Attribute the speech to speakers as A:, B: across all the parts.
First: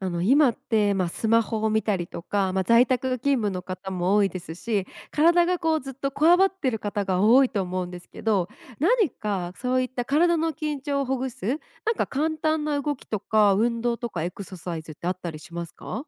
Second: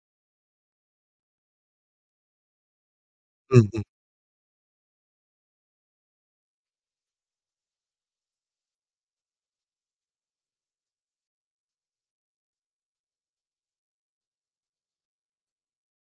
A: 今って、スマホを見たりとか、在宅勤務
B: う
A: の
B: んうん。
A: 方も多いですし、体がこうずっとこわばってる方が多いと思うんですけど、何かそういった体の緊張をほぐす、なんか簡単な動きとか、運動とかエクササイズってあったりしますか？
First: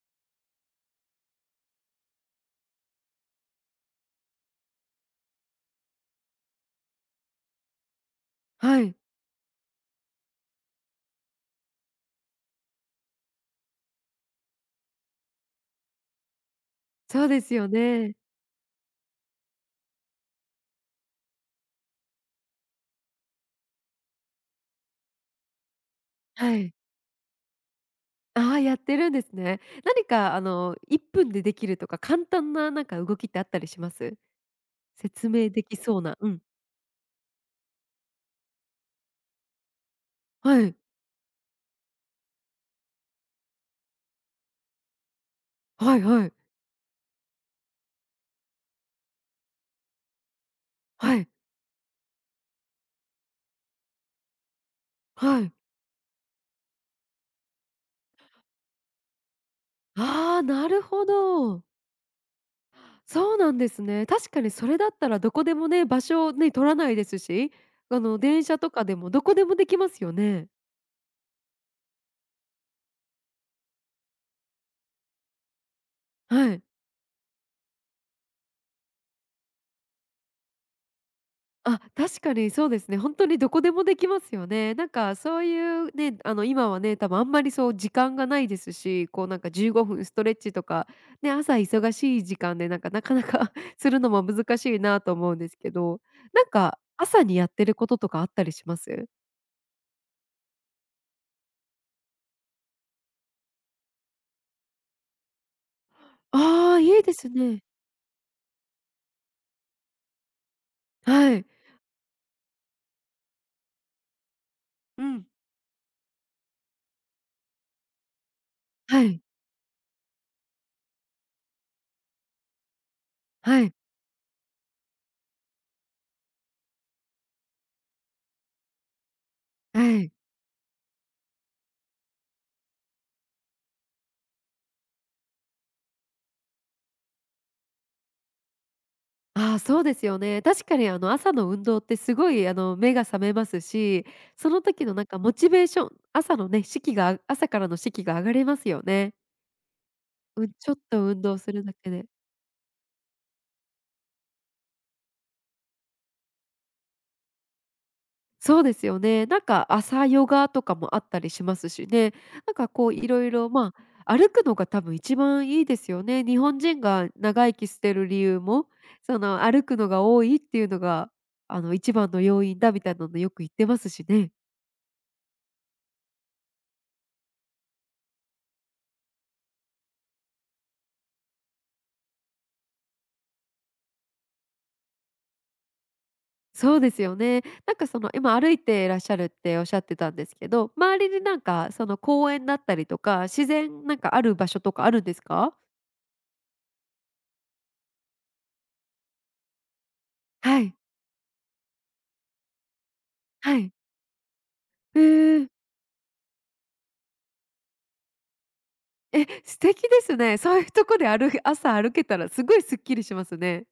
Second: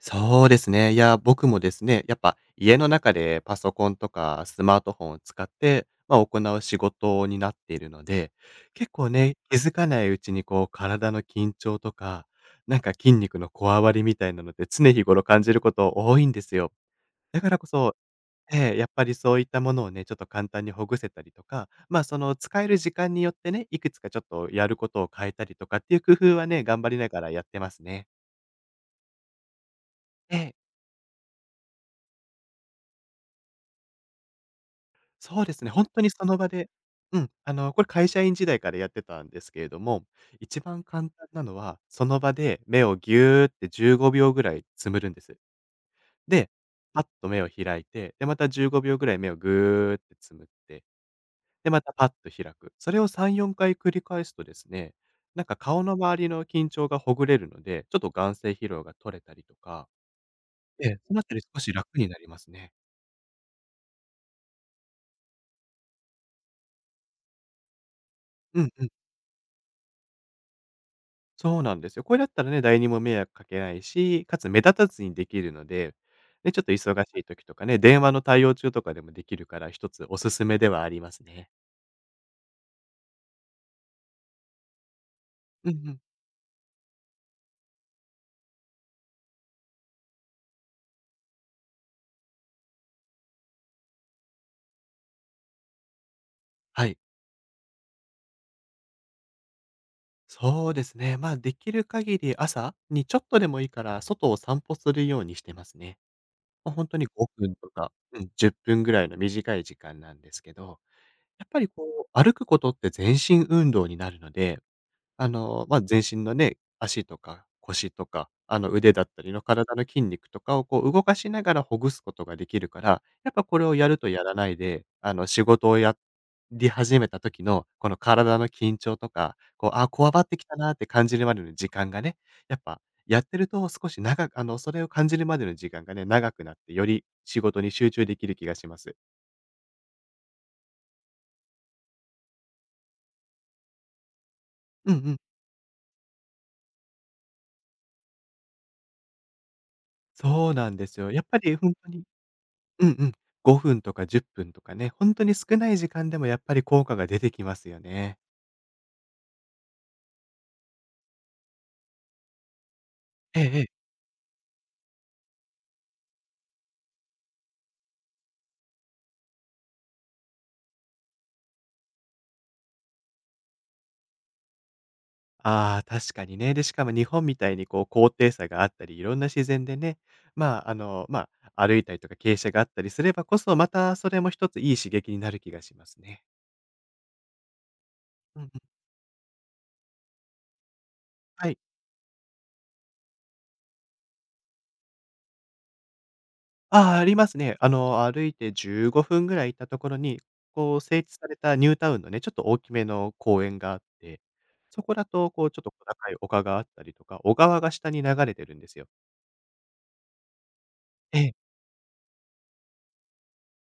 B: そうですね。いや、僕もですね、やっぱ家の中でパソコンとかスマートフォンを使って、行う仕事になっているので、
A: は
B: 結
A: い、
B: 構ね、気づかないうちにこう体の緊張とか、なんか筋肉のこわばりみたいなので、常日頃感じること多いんですよ。
A: そう
B: だ
A: で
B: か
A: す
B: らこ
A: よ
B: そ、
A: ね。
B: やっぱりそういったものをね、ちょっと簡単にほぐせたりとか、その使える時間によってね、いくつかちょっとやることを変えたりとかっていう工夫は
A: は
B: ね、
A: い。
B: 頑張りながらやってますね。
A: ああ、やってるんですね。何か
B: ええ。
A: 1分でできるとか、簡単ななんか動きってあったりします？説
B: そう
A: 明
B: で
A: で
B: すね、
A: き
B: 本
A: そ
B: 当
A: う
B: に
A: な、
B: そ
A: う
B: の
A: ん。
B: 場でこれ会社員時代からやってたんですけれども、一
A: はい。
B: 番簡単なのは、その場で目をギューって15秒ぐらいつむるんです。
A: はいはい。
B: で、パッと目を開いて、で、また15秒ぐらい目をぐーってつむって、
A: はい。
B: で、またパッと開く。それを3、4回繰り返すとですね、
A: は
B: なん
A: い。
B: か顔の周りの緊張がほぐれるので、ちょっと眼精疲労が取れたりとか、
A: ああ、なる
B: ええ。
A: ほ
B: そのあたり少
A: ど。
B: し楽になりますね。
A: そうなんですね。確かにそれだったらどこでもね、場所をね、取らないですし、電車
B: う
A: と
B: んう
A: か
B: ん。
A: でもどこでもできますよね。
B: そうなんですよ。これだったらね、誰にも迷惑かけないし、かつ目立たずにできるので、ね、
A: は
B: ちょっ
A: い。
B: と忙しい時とかね、電話の対応中とかでもできるから、一つおすすめではありますね。
A: あ、確かにそうですね。本当にどこでもできますよね。なんかそうい
B: うんう
A: う
B: ん。
A: ね、今はね、多分あんまりそう時間がないですし、こうなんか15分ストレッチとか、ね、朝忙しい時間でなんかなかなか するのも難しいなと思うんですけど、なんか
B: はい。
A: 朝にやってることとかあったりします？
B: そうですね。まあ、できる限り朝にちょっとでもいいから、外を散歩するようにしてますね。
A: ああー、
B: 本当
A: いい
B: に
A: です
B: 5分
A: ね。
B: とか、10分ぐらいの短い時間なんですけど、
A: は
B: や
A: い。
B: っぱりこう、歩くことって全身運動になるので
A: うん。
B: 全身のね、足とか腰とか、腕だ
A: は
B: った
A: い、
B: りの体の筋肉とかをこう動かしながらほぐすことができるから、やっぱこ
A: は
B: れ
A: い、
B: をやるとやらないで、仕事をやり始めた時の、この体の緊張とか、
A: は
B: こわ
A: い。
B: ばってきたなって感じるまでの時間がね、やっぱやってると少し長くそれを感じるまでの時間がね、長くなって、より仕事に集中できる気がします。
A: ああ、そうですよね。確かにあの朝の運動ってすごい目が覚めますし、その時
B: うん
A: の
B: う
A: なんか
B: ん。
A: モチベーション、朝のね、士気が朝からの士気が上がりますよね。う
B: そ
A: ん、
B: う
A: ち
B: な
A: ょ
B: ん
A: っ
B: です
A: と
B: よ。
A: 運
B: やっぱ
A: 動す
B: り
A: る
B: 本
A: だ
B: 当
A: け
B: に
A: で。
B: うんうん。5分とか10分とかね、本当に少ない時間でもやっぱり効果が出てきますよね。
A: そうですよね。なんか朝ヨガとかもあったりしますしね。なんかこういろい
B: ええ
A: ろ、
B: ええ。
A: 歩くのが多分一番いいですよね。日本人が長生きしてる理由も、その歩くのが多いっていうのが、一番の要因だみたいなのよく言ってますしね。
B: ああ、確かにね。で、しかも日本みたいにこう高低差があったり、いろんな自然でね、まあ、あの、ま歩いたりとか傾斜があったりすればこそ、またそれも一ついい刺激になる気がしますね。
A: そうですよね。なんかその今
B: うんうん。
A: 歩いていらっしゃるっておっしゃってたんですけど、周りになん
B: はい。
A: かその公園だったりとか、自然なんかある場所とかあるんですか？
B: ああ、ありますね。あの、歩いて15分ぐらい行ったところに、
A: はい、
B: こう、整地されたニュータウンのね、ちょっと大きめの公園
A: は
B: が
A: い。
B: あって、そこ
A: へ
B: だと、こ
A: え。
B: う、ちょっと小高い丘があったりとか、小川が下に流れてるんですよ。
A: え、素敵ですね。そういうとこで
B: え
A: 歩
B: え。
A: け朝歩けたらすごいすっきりしますね。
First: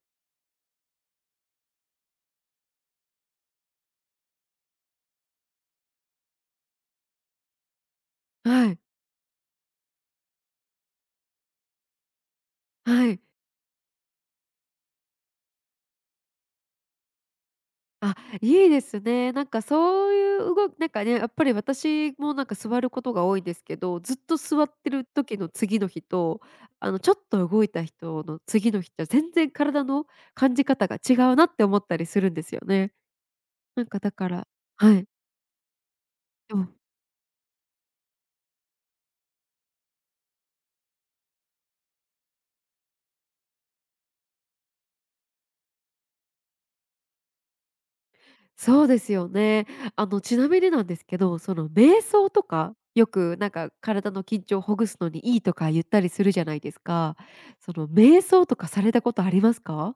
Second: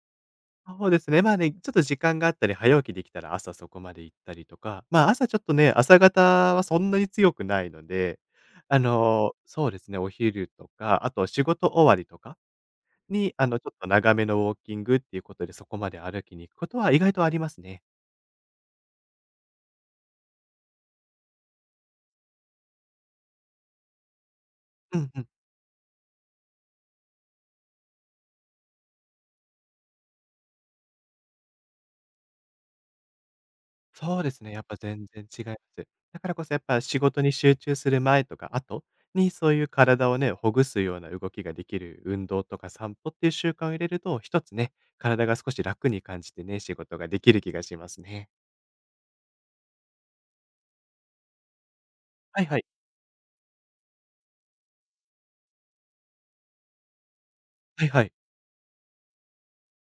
B: そうですね。まあね、ちょっと時間があったり、早起きできたら朝そこまで行ったりとか、まあ、朝ちょっとね、朝方はそんなに強くないので、
A: はい、
B: そうですね、お昼とか、あと仕事終わりとか
A: はい。
B: に、ちょっと長めのウォーキングっていうことで、そこまで歩きに行くことは意外とありますね。
A: あ、いいですね。なんかそういう動きなんかね、やっぱり私もなんか座ることが多いんですけど、ずっと座って
B: う
A: る
B: んうん。
A: 時の次の日と、ちょっと動いた人の次の日じゃ全然体の感じ方が違うなって思ったりするんですよね。なんかだ
B: そう
A: か
B: です
A: ら、
B: ね、やっぱ
A: は
B: 全
A: い。
B: 然違います。だからこそ
A: で
B: やっ
A: も
B: ぱ仕事に集中する前とか後に、そういう体をね、ほぐすような動きができる運動とか散歩っていう習慣を入れると、一つね、体が少し楽に感じてね、仕事ができる気がしますね。
A: そうですよね。ちなみになんですけど、その瞑想
B: は
A: と
B: いはい。
A: か、よくなんか体の緊張をほぐすのにいいとか言ったりするじゃないですか。そ
B: は
A: の
B: いはい。
A: 瞑想とかされたことありますか？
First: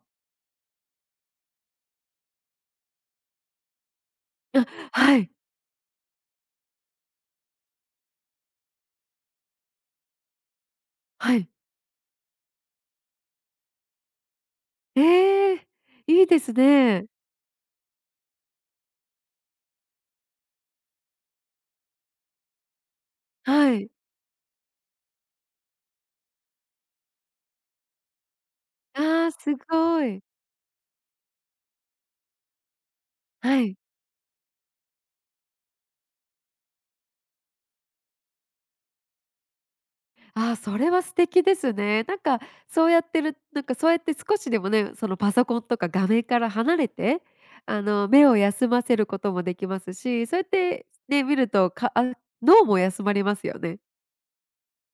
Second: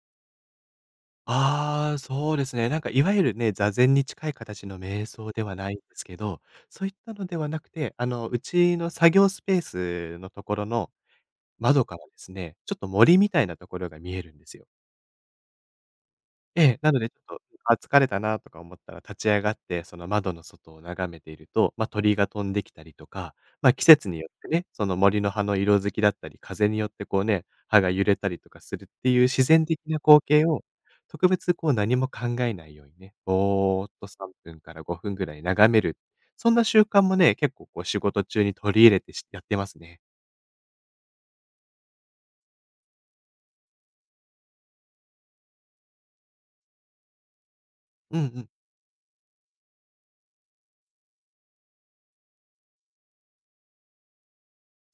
B: ああ、そうですね。なんかいわゆるね、座禅に近い形
A: あ、
B: の瞑
A: は
B: 想
A: い、
B: ではないんですけど、そういったのではなくて、うちの作業スペースのところの
A: はい。
B: 窓からですね、ちょっと森みたいなところが見えるんですよ。
A: ええ、いいです
B: ええ、なの
A: ね。
B: でちょっと、疲れたなとか思ったら立ち上がって、その窓の外を眺めていると、ま、鳥が飛んできたりとか、ま、
A: は
B: 季
A: い。
B: 節によってね、その森の葉の色づきだったり、風によってこうね、葉が揺れたりとかするっていう
A: ああ、
B: 自
A: す
B: 然的な
A: ご
B: 光
A: い。
B: 景を、特別こう何も考えないようにね、
A: はい。
B: ぼーっと3分から5分ぐらい眺める、そんな習慣もね、結構こう仕事中に取り入れてしやってますね。
A: ああ、それは素敵ですね。なんかそうやってるなんかそうやって少しでもね、そのパソコンとか画面から離れて、
B: うんう
A: 目を
B: ん。
A: 休ませることもできますし、そうやってね、見ると、かあ、脳も休まりますよね。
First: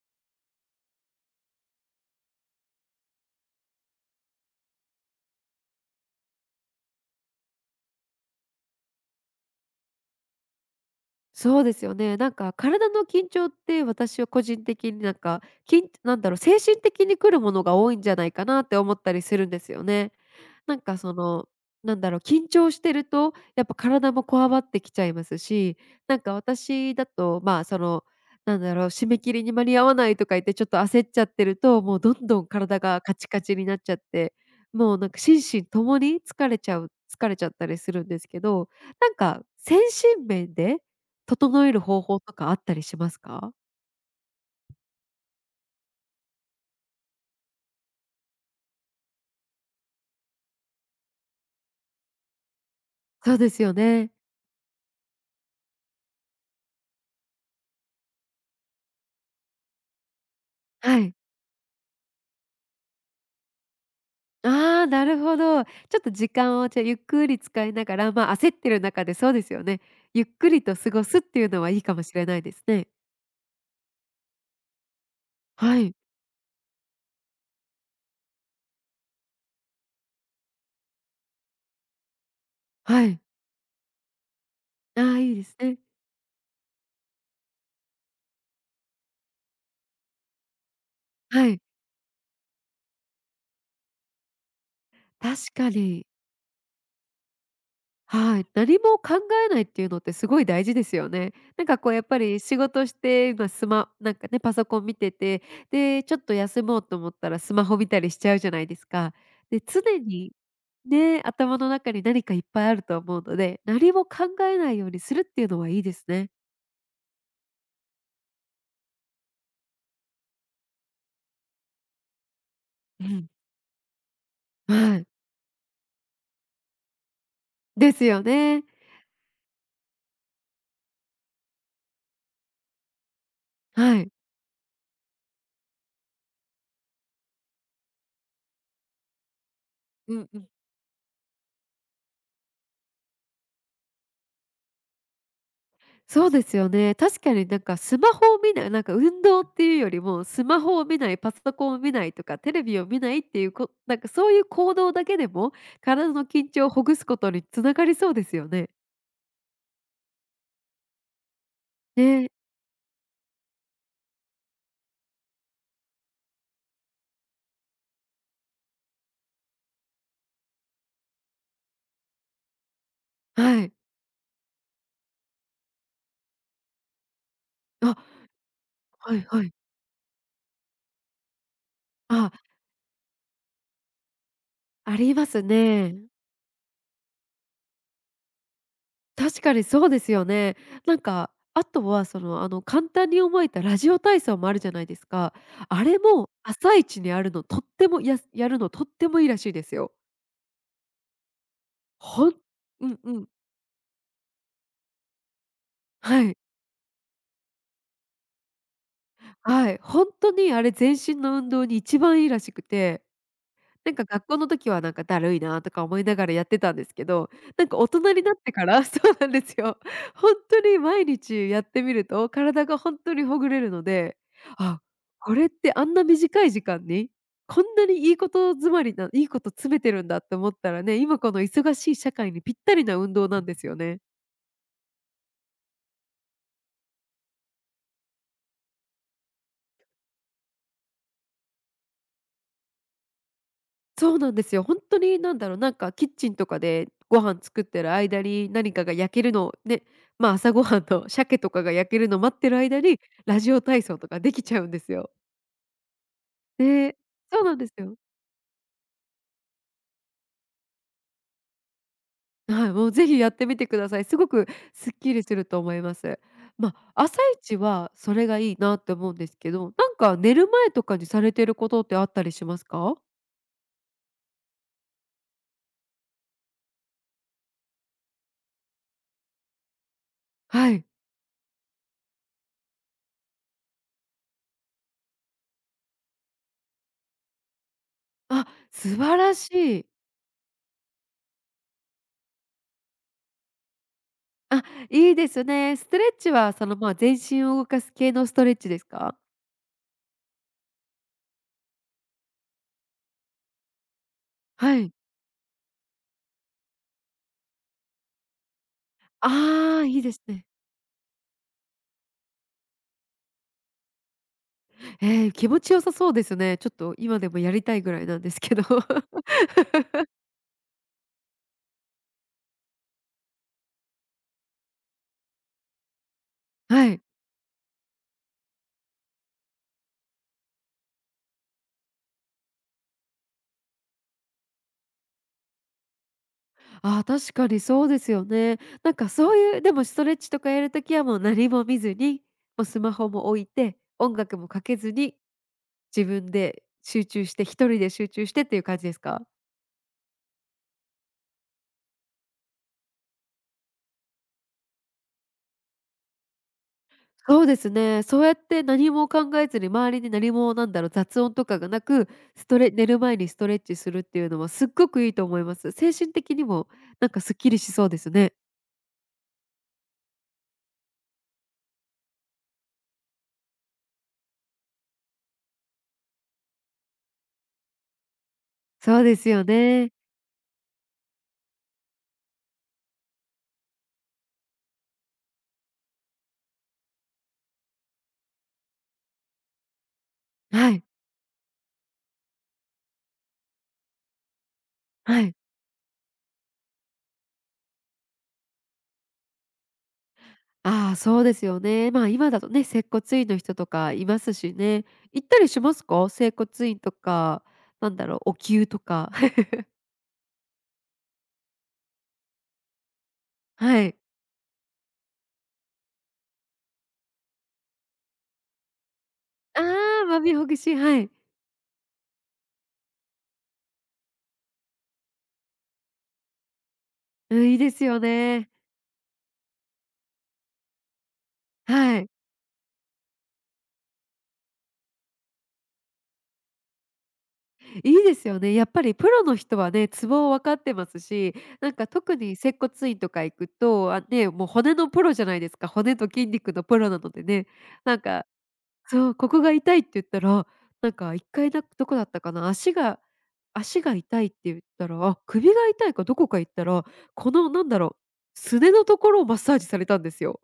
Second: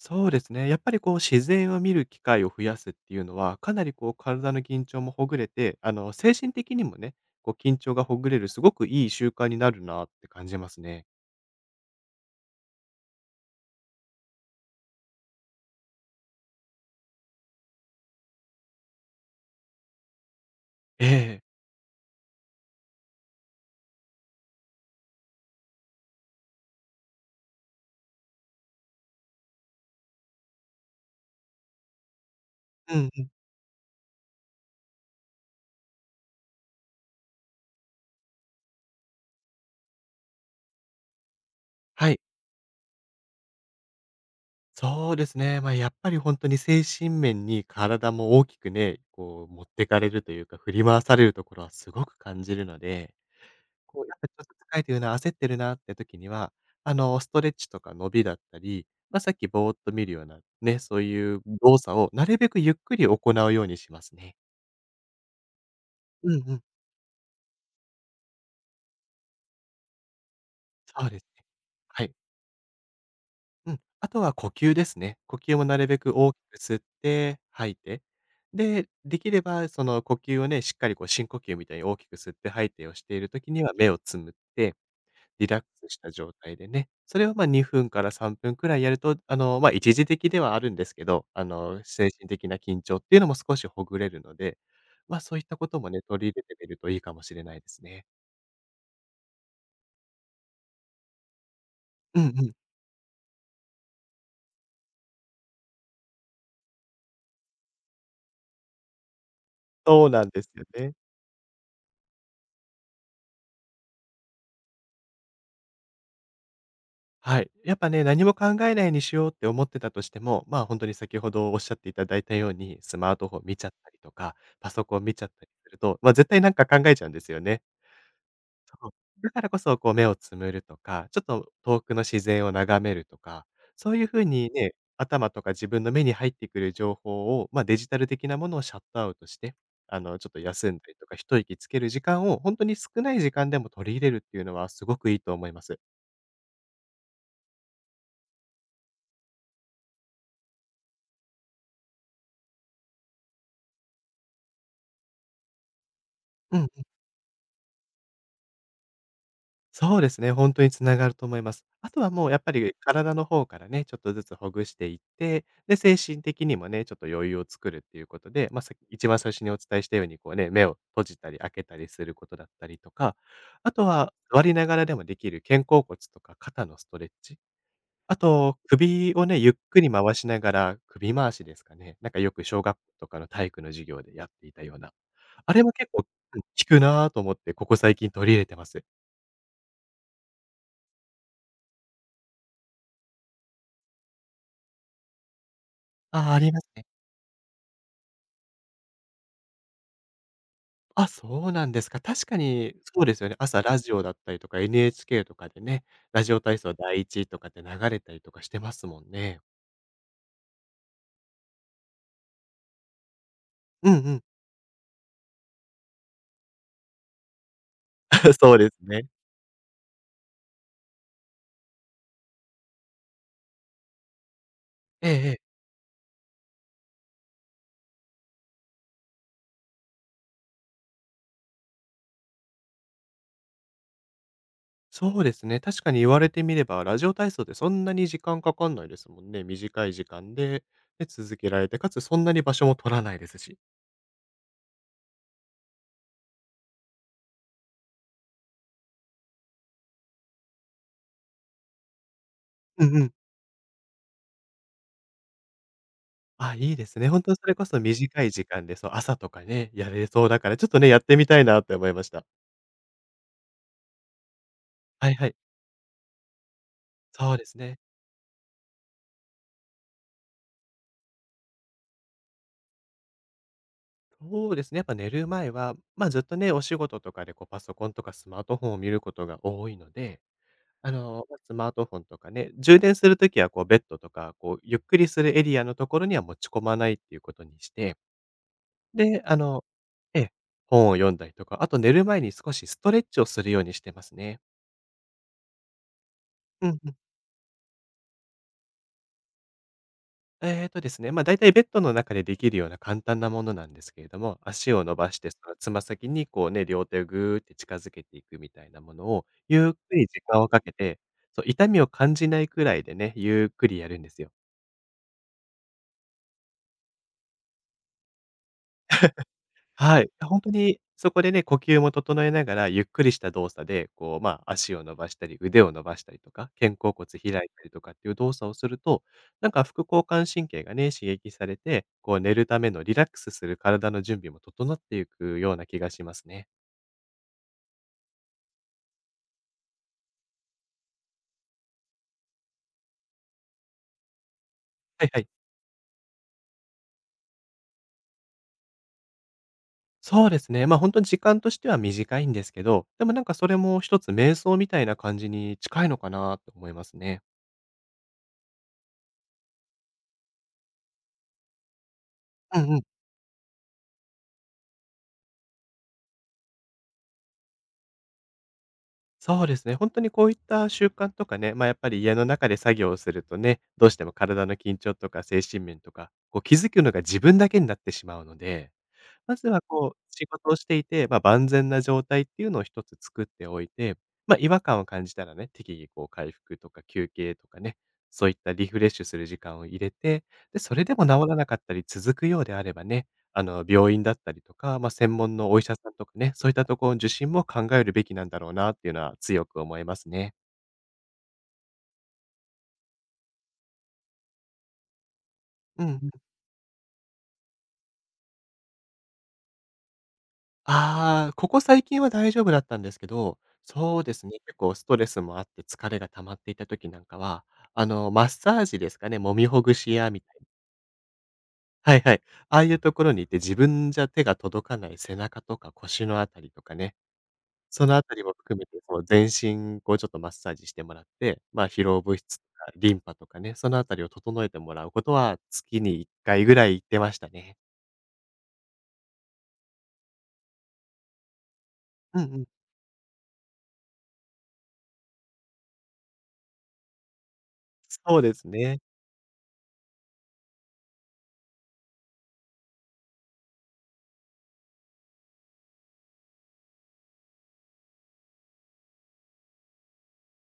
B: そうですね。やっぱりこう自然を見る機会を増やすっていうのは、かなりこう体の緊張もほぐれて、精神的にもね、こう緊張がほぐれるすごくいい習慣になるなって感じますね。
A: そうですよね。なんか体の緊張って私は個人的になんか、なんだろう、精神的に来るものが多いんじゃないかなって思ったりするんですよね。なんか
B: え
A: そ
B: え。
A: の、なんだろう、緊張してると、やっぱ体もこわばってきちゃいますし、なんか私だと、その、なんだろう、締め切りに間に合わないとか言ってちょっと焦っちゃってると、もうどんどん体
B: う
A: が
B: ん
A: カ
B: う
A: チ
B: ん。
A: カチになっちゃって、もうなんか心身ともに疲れちゃったりするんですけど、なんか精神面で整える方
B: は
A: 法
B: い。
A: とかあったりしますか？
B: そうですね。まあ、やっぱり本当に精神面に体も大きくね、こう持ってかれるというか、振り回されるところはすごく感じるので
A: そうですよ
B: こう、
A: ね。
B: やっぱちょっと疲れてるな、焦ってるなって時には、ストレッチとか伸びだったり、ま、さっきぼーっと見るようなね、
A: は
B: そう
A: い。
B: いう動作をなるべくゆっくり行うようにしますね。
A: ああ、なるほど。ちょっと時
B: うんう
A: 間
B: ん。
A: をじゃ、ゆっくり使いながら、焦ってる中でそうですよね。ゆっくりと過ご
B: そう
A: す
B: で
A: っ
B: す
A: て
B: ね。
A: いうのはいいか
B: は
A: も
B: い。
A: しれないですね。
B: うん。あとは呼吸ですね。呼吸もな
A: は
B: る
A: い、
B: べく大きく吸って吐いて、で、できればその呼吸をね、しっかりこう深呼吸みたいに大きく吸って吐いてをし
A: は
B: てい
A: い。
B: る時には目をつむって
A: ああ、いいで
B: リ
A: す
B: ラック
A: ね。
B: スした状態でね、それを、ま、2分から3分くらいやると、ま、一時的ではあるんですけど、
A: はい、
B: 精神的な緊張っていうのも少しほぐれるので、ま、そういっ
A: 確
B: たこ
A: か
B: ともね、
A: に。
B: 取り入れてみるといいかもしれないですね。
A: はい、何も考えないっていうのってすごい大事ですよね。なんかこうやっぱ
B: うんう
A: り
B: ん、
A: 仕事して、なんかね、パソコン見てて、で、ちょっと休もうと思ったらスマホ見たりしちゃうじゃないですか。で、常
B: そうなん
A: に
B: ですよね。
A: ね、頭の中に何かいっぱいあると思うので、何も考えないようにするっていうのはいいですね。
B: はい。やっぱね、何も考えないにしようって思ってたとしても、まあ、本当に先ほどおっしゃっていただいたように、ス
A: う
B: マート
A: ん。
B: フォン見ちゃったりとか、パソ
A: は
B: コン
A: い、
B: 見ちゃったりすると、ま、絶対なんか考えちゃうんですよね。
A: ですよね。
B: そう。だからこそ、こう目をつむるとか、ちょっと遠くの自然を眺めるとか、そう
A: は
B: いう
A: い。
B: 風にね、頭とか自分の目に入ってくる情報を、まあ、デジタル的なものをシャットアウトして、
A: う
B: ちょ
A: ん
B: っと
A: うん。
B: 休んだりとか、一息つける時間を本当に少ない時間でも取り入れるっていうのはすごくいいと思います。
A: そうですよね。確かになんかスマホを見ない、なんか運動っていうよりも、スマホを見ない、パソコンを見ないとか、テレビを見ないっていうなんかそういう行動だけでも、体の緊
B: う
A: 張
B: ん。
A: をほぐすことに繋がりそうですよね。
B: そうですね、本当につながると思います。あとはも
A: ね、
B: うやっぱり体の方からね、ちょっとずつほぐしていって、で、精神的にもね、ちょっと余裕を作るっていうことで、まあ、さっき一番最初にお伝えしたように、こうね、目を閉じたり開けたりすることだったりとか、
A: は
B: あ
A: い。
B: とは座りながらでもできる肩甲骨とか肩のストレッチ、
A: あ、
B: あと首
A: はい
B: をね、
A: は
B: ゆっ
A: い。
B: くり回しながら、首回しですかね、なんか
A: あ、
B: よく小学校とかの体育の授業でやっていたような、
A: あります
B: あれも結
A: ね。
B: 構、うん、効くなぁと思ってここ最近取り入れてます。
A: 確かにそうですよね。なんか、あとはその、簡単に思えたラジオ体操もあるじゃないですか。あれ
B: あ
A: も
B: あ、あります
A: 朝
B: ね。
A: 一にあるのとっても、やるのとってもいいらしいですよ。
B: あ、そうなんですか。確
A: ほん
B: かに
A: うん
B: そうで
A: う
B: すよ
A: ん。
B: ね。朝ラジオだったりとか NHK とかでね、ラ
A: は
B: ジ
A: い、
B: オ体操第一とかって流れたりとかしてますもんね。
A: はい、ほんとにあれ全身の運動に一番いいらしくて、
B: う
A: な
B: ん
A: ん
B: う
A: か
B: ん。
A: 学校の時はなんかだるいなとか思いながらやってたんですけど、なんか大人になっ て
B: そう
A: か
B: です
A: ら そ
B: ね。
A: うなんですよ。ほんとに毎日やってみると、体がほんとにほぐれるので、あ、
B: えええ
A: これっ
B: え。
A: てあんな短い時間に、こんなにいいこと詰めてるんだって思ったらね、今この忙しい社会にぴったりな運動なんですよね。
B: そうですね。確かに言われてみれば、ラジオ体操ってそんなに時間かかんないですもんね。短い時間で、で、続けられて、かつそんなに場所も取らないですし。
A: そうなんですよ。本当になんだろう、なんかキッチンとかでご飯作ってる間に、何かが焼けるのをね、朝ごはんの鮭とかが焼けるのを待ってる間
B: うん
A: に、
B: うん。
A: ラジオ体操とかできちゃうんですよ。
B: あ、いいで
A: で、
B: すね。本当に
A: そう
B: それ
A: なん
B: こ
A: です
B: そ
A: よ。
B: 短い時間で、そう、朝とかね、やれそうだから、ちょっとね、やってみたいなって思いました。
A: はい、もうぜひやってみてください。すごくすっ
B: は
A: き
B: い
A: り
B: はい。
A: すると思います。朝
B: そうで
A: 一
B: すね。
A: はそれがいいなって思うんですけど、なんか寝る前とかにされてることってあったりしますか？
B: そうですね。やっぱ寝る前は、まあ、ずっとね、お仕事とかでこうパソコンとかスマートフォンを見ることが多いので、
A: はい。
B: ま、スマートフォンとかね、充電するときはこうベッドとか、こうゆっくりするエリアのところには持ち込まないっていうことにして、
A: あ、素晴
B: で、
A: らしい。
B: ええ、本を読んだりとか、あと寝る前に少しストレッチをするようにしてますね。
A: あ、いいですね。ストレッチはそ
B: う
A: の、
B: んうん。
A: 全身を動かす系のストレッチですか？
B: えーとですね、ま、だいたいベッドの中でできるような簡単なものなんですけれども、足
A: は
B: を
A: い。
B: 伸ばして、そのつま先にこうね、両手をぐーって近づけていくみたいなものを、ゆっ
A: ああ、
B: く
A: いい
B: り
A: で
B: 時
A: す
B: 間
A: ね。
B: をかけて、そう、痛みを感じないくらいでね、ゆっくりやるんですよ。
A: 気持ち良さそうですね。ちょっと今でもやりたいぐらいなんですけど。
B: はい。ほんとにそこでね、呼吸も整えながら、ゆっくりした動作で、こう、ま、あ足を伸ばしたり、腕を伸ばしたりとか、肩
A: は
B: 甲
A: い。
B: 骨開いたりとかっていう動作をすると、なんか副交感神経がね、刺激されて、こう寝るためのリラックスする体の準備も整っていくような気がしますね。
A: ああ、確かにそうですよね。なんかそういうでもストレッチとかやるときはもう何も見ずに、もうスマホも置いて、音楽もかけず
B: はい
A: に、
B: はい。
A: 自分で集中して、一人で集中してっていう感じですか？
B: そうですね。まあ、ほんとに時間としては短いんですけど、でもなんかそれも一つ瞑想みたいな感じに近いのかなと思いますね。
A: そうですね。そうやって何も考えずに、周りに何もなんだろう、雑音とかがなく、スト
B: う
A: レ
B: んうん。
A: 寝る前にストレッチするっていうのはすっごくいいと思います。精神的にもなんかすっきりしそうですね。
B: そうですね。本当にこういった習慣とかね、ま、やっぱり家の中で作業をするとね、どうしても体の緊張とか精神面とか、こう気づくのが自分だけになってしまうので、
A: そうです
B: ま
A: よ
B: ずは
A: ね。
B: こう、仕事をしていて、まあ、万全な状態っていうのを一つ作っておいて、まあ、違和感を感じたらね、適宜こう回復とか休憩とかね、そういったリフレッシュする時間を入れて、で、
A: は
B: それ
A: い、
B: でも治らなかったり続くようであればね、病院だったりとか、まあ、専
A: はい。
B: 門のお医者さんとかね、そういったところの受診も考えるべきなんだろうなっていうのは強く思いますね。
A: ああ、そうですよね。今だとね、接骨院の人とかいますしね。行ったりしま
B: う
A: すか？
B: ん。
A: 整骨院とか、なんだろう、お灸とか。
B: ああ、ここ最近は大丈夫だったんですけど、
A: はい。
B: そうですね、結構ストレスもあって疲れが溜まっていた時なんかは、マッサージですかね、揉み
A: あ
B: ほぐし
A: あ、
B: 屋み
A: ま
B: た
A: み
B: いな。
A: ほぐし、はい。
B: はいはい。ああいうところに行って自分じゃ手が届かない背中とか腰のあたりとかね、
A: うん、いいです
B: その
A: よ
B: あたりも
A: ね。
B: 含めて、その全身をちょっとマッサージしてもらって、まあ、疲
A: は
B: 労
A: い。
B: 物質とかリンパとかね、そのあたりを整えてもらうことは月に1回ぐらい行ってましたね。
A: いいですよね。やっぱりプロの人はね、ツボを分かってますし、なんか特
B: うん
A: に
B: うん。
A: 接骨院とか行くと、あ、ね、もう骨のプロじゃないですか。骨と筋肉のプロなのでね。なん
B: そう
A: か、
B: ですね。
A: そう、ここが痛いって言ったら、なんか一回だ、どこだったかな、足が痛いって言ったら、あ、首が痛いかどこか行ったら、このなんだろう、すねのところをマッサージされたんですよ。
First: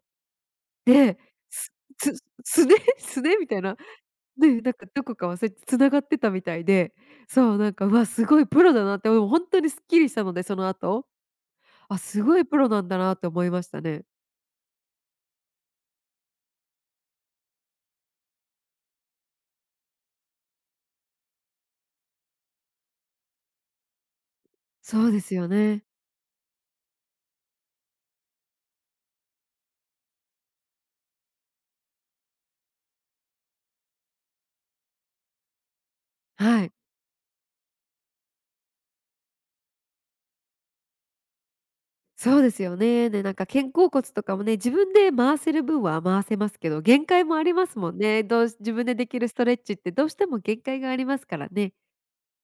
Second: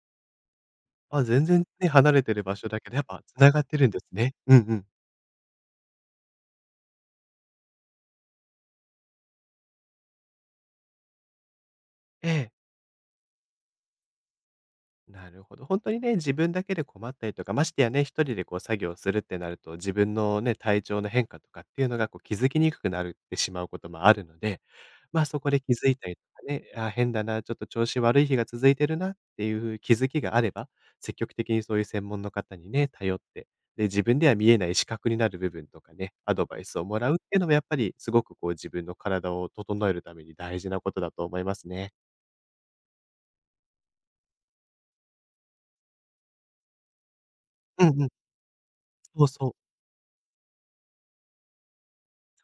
B: ま
A: で、
B: あ、全然
A: す
B: ね、離
A: つ
B: れてる場
A: す
B: 所
A: ね
B: だけど、やっ
A: す
B: ぱ
A: ねみ
B: 繋
A: た
B: が
A: い
B: って
A: な、
B: るんですね。うん
A: で、なん
B: うん。
A: かどこか忘れて繋がってたみたいで、そう、なんか、うわ、すごいプロだなって、でもほんとにすっきりしたので、その後、あ、す
B: え
A: ごい
B: え。
A: プロなんだなって思いましたね。
B: なるほど。本当にね、自分だけで困ったりとか、ましてやね、一人でこう作業するってなると、自分のね、体調の変化とかっていうのがこう気づきにくくなるってしまうこともあるので、
A: そうで
B: ま、あ
A: す
B: そ
A: よ
B: こで気
A: ね。
B: づいたりとかね、ああ、変だな、ちょっと調子悪い日が続いてるなっていう気づきがあれば、積極的にそういう専門の方にね、頼って、で、自分では見えない視覚になる部分とかね、アドバイ
A: はい。
B: スをもらうっていうのもやっぱりすごくこう自分の体を整えるために大事なことだと思いますね。
A: そうですよね。で、なんか肩甲骨とかもね、自分で回せる分は回せますけど、限界もあります
B: う
A: もん
B: んうん。
A: ね。どうし自分ででき
B: そう
A: るスト
B: そう。
A: レッチってどうしても限界がありますからね。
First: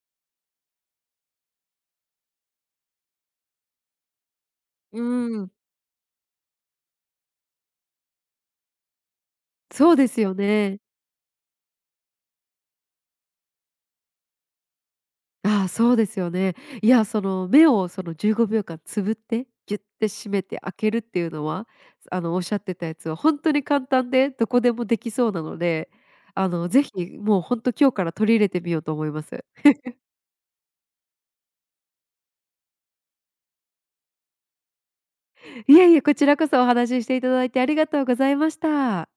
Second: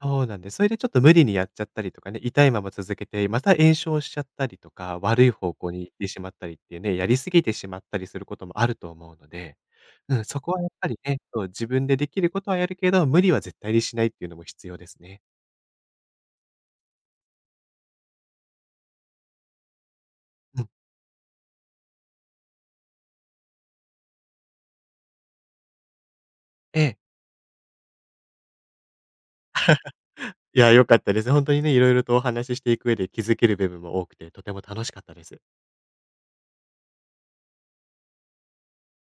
B: そうなんです。それでちょっと無理にやっちゃったりとかね、痛いまま続けて、また炎症しちゃったりとか、
A: うー
B: 悪い
A: ん、
B: 方向に行ってしまったりっていうね、やりすぎてしまったりすることもあると思うので、
A: そうで
B: う
A: す
B: ん、
A: よ
B: そこはやっ
A: ね。
B: ぱりね、そう、自分でできることはやるけど、無理は絶対にしないっていうのも必要ですね。
A: ああ、そうですよね。いや、その目をその15秒間つぶって、ギュって閉めて
B: うん。
A: 開けるっていうのは、おっしゃってたやつは本当に簡単で、どこでもできそうなので、
B: え
A: ぜ
B: え。
A: ひもう本当今日から取り入れてみようと思います。
B: いや、良かったです。本当にね、色々とお話ししていく上で気づける部分も多くて、とても楽しかったです。
A: いえいえ、こちらこそお話ししていただいてありがとうございました。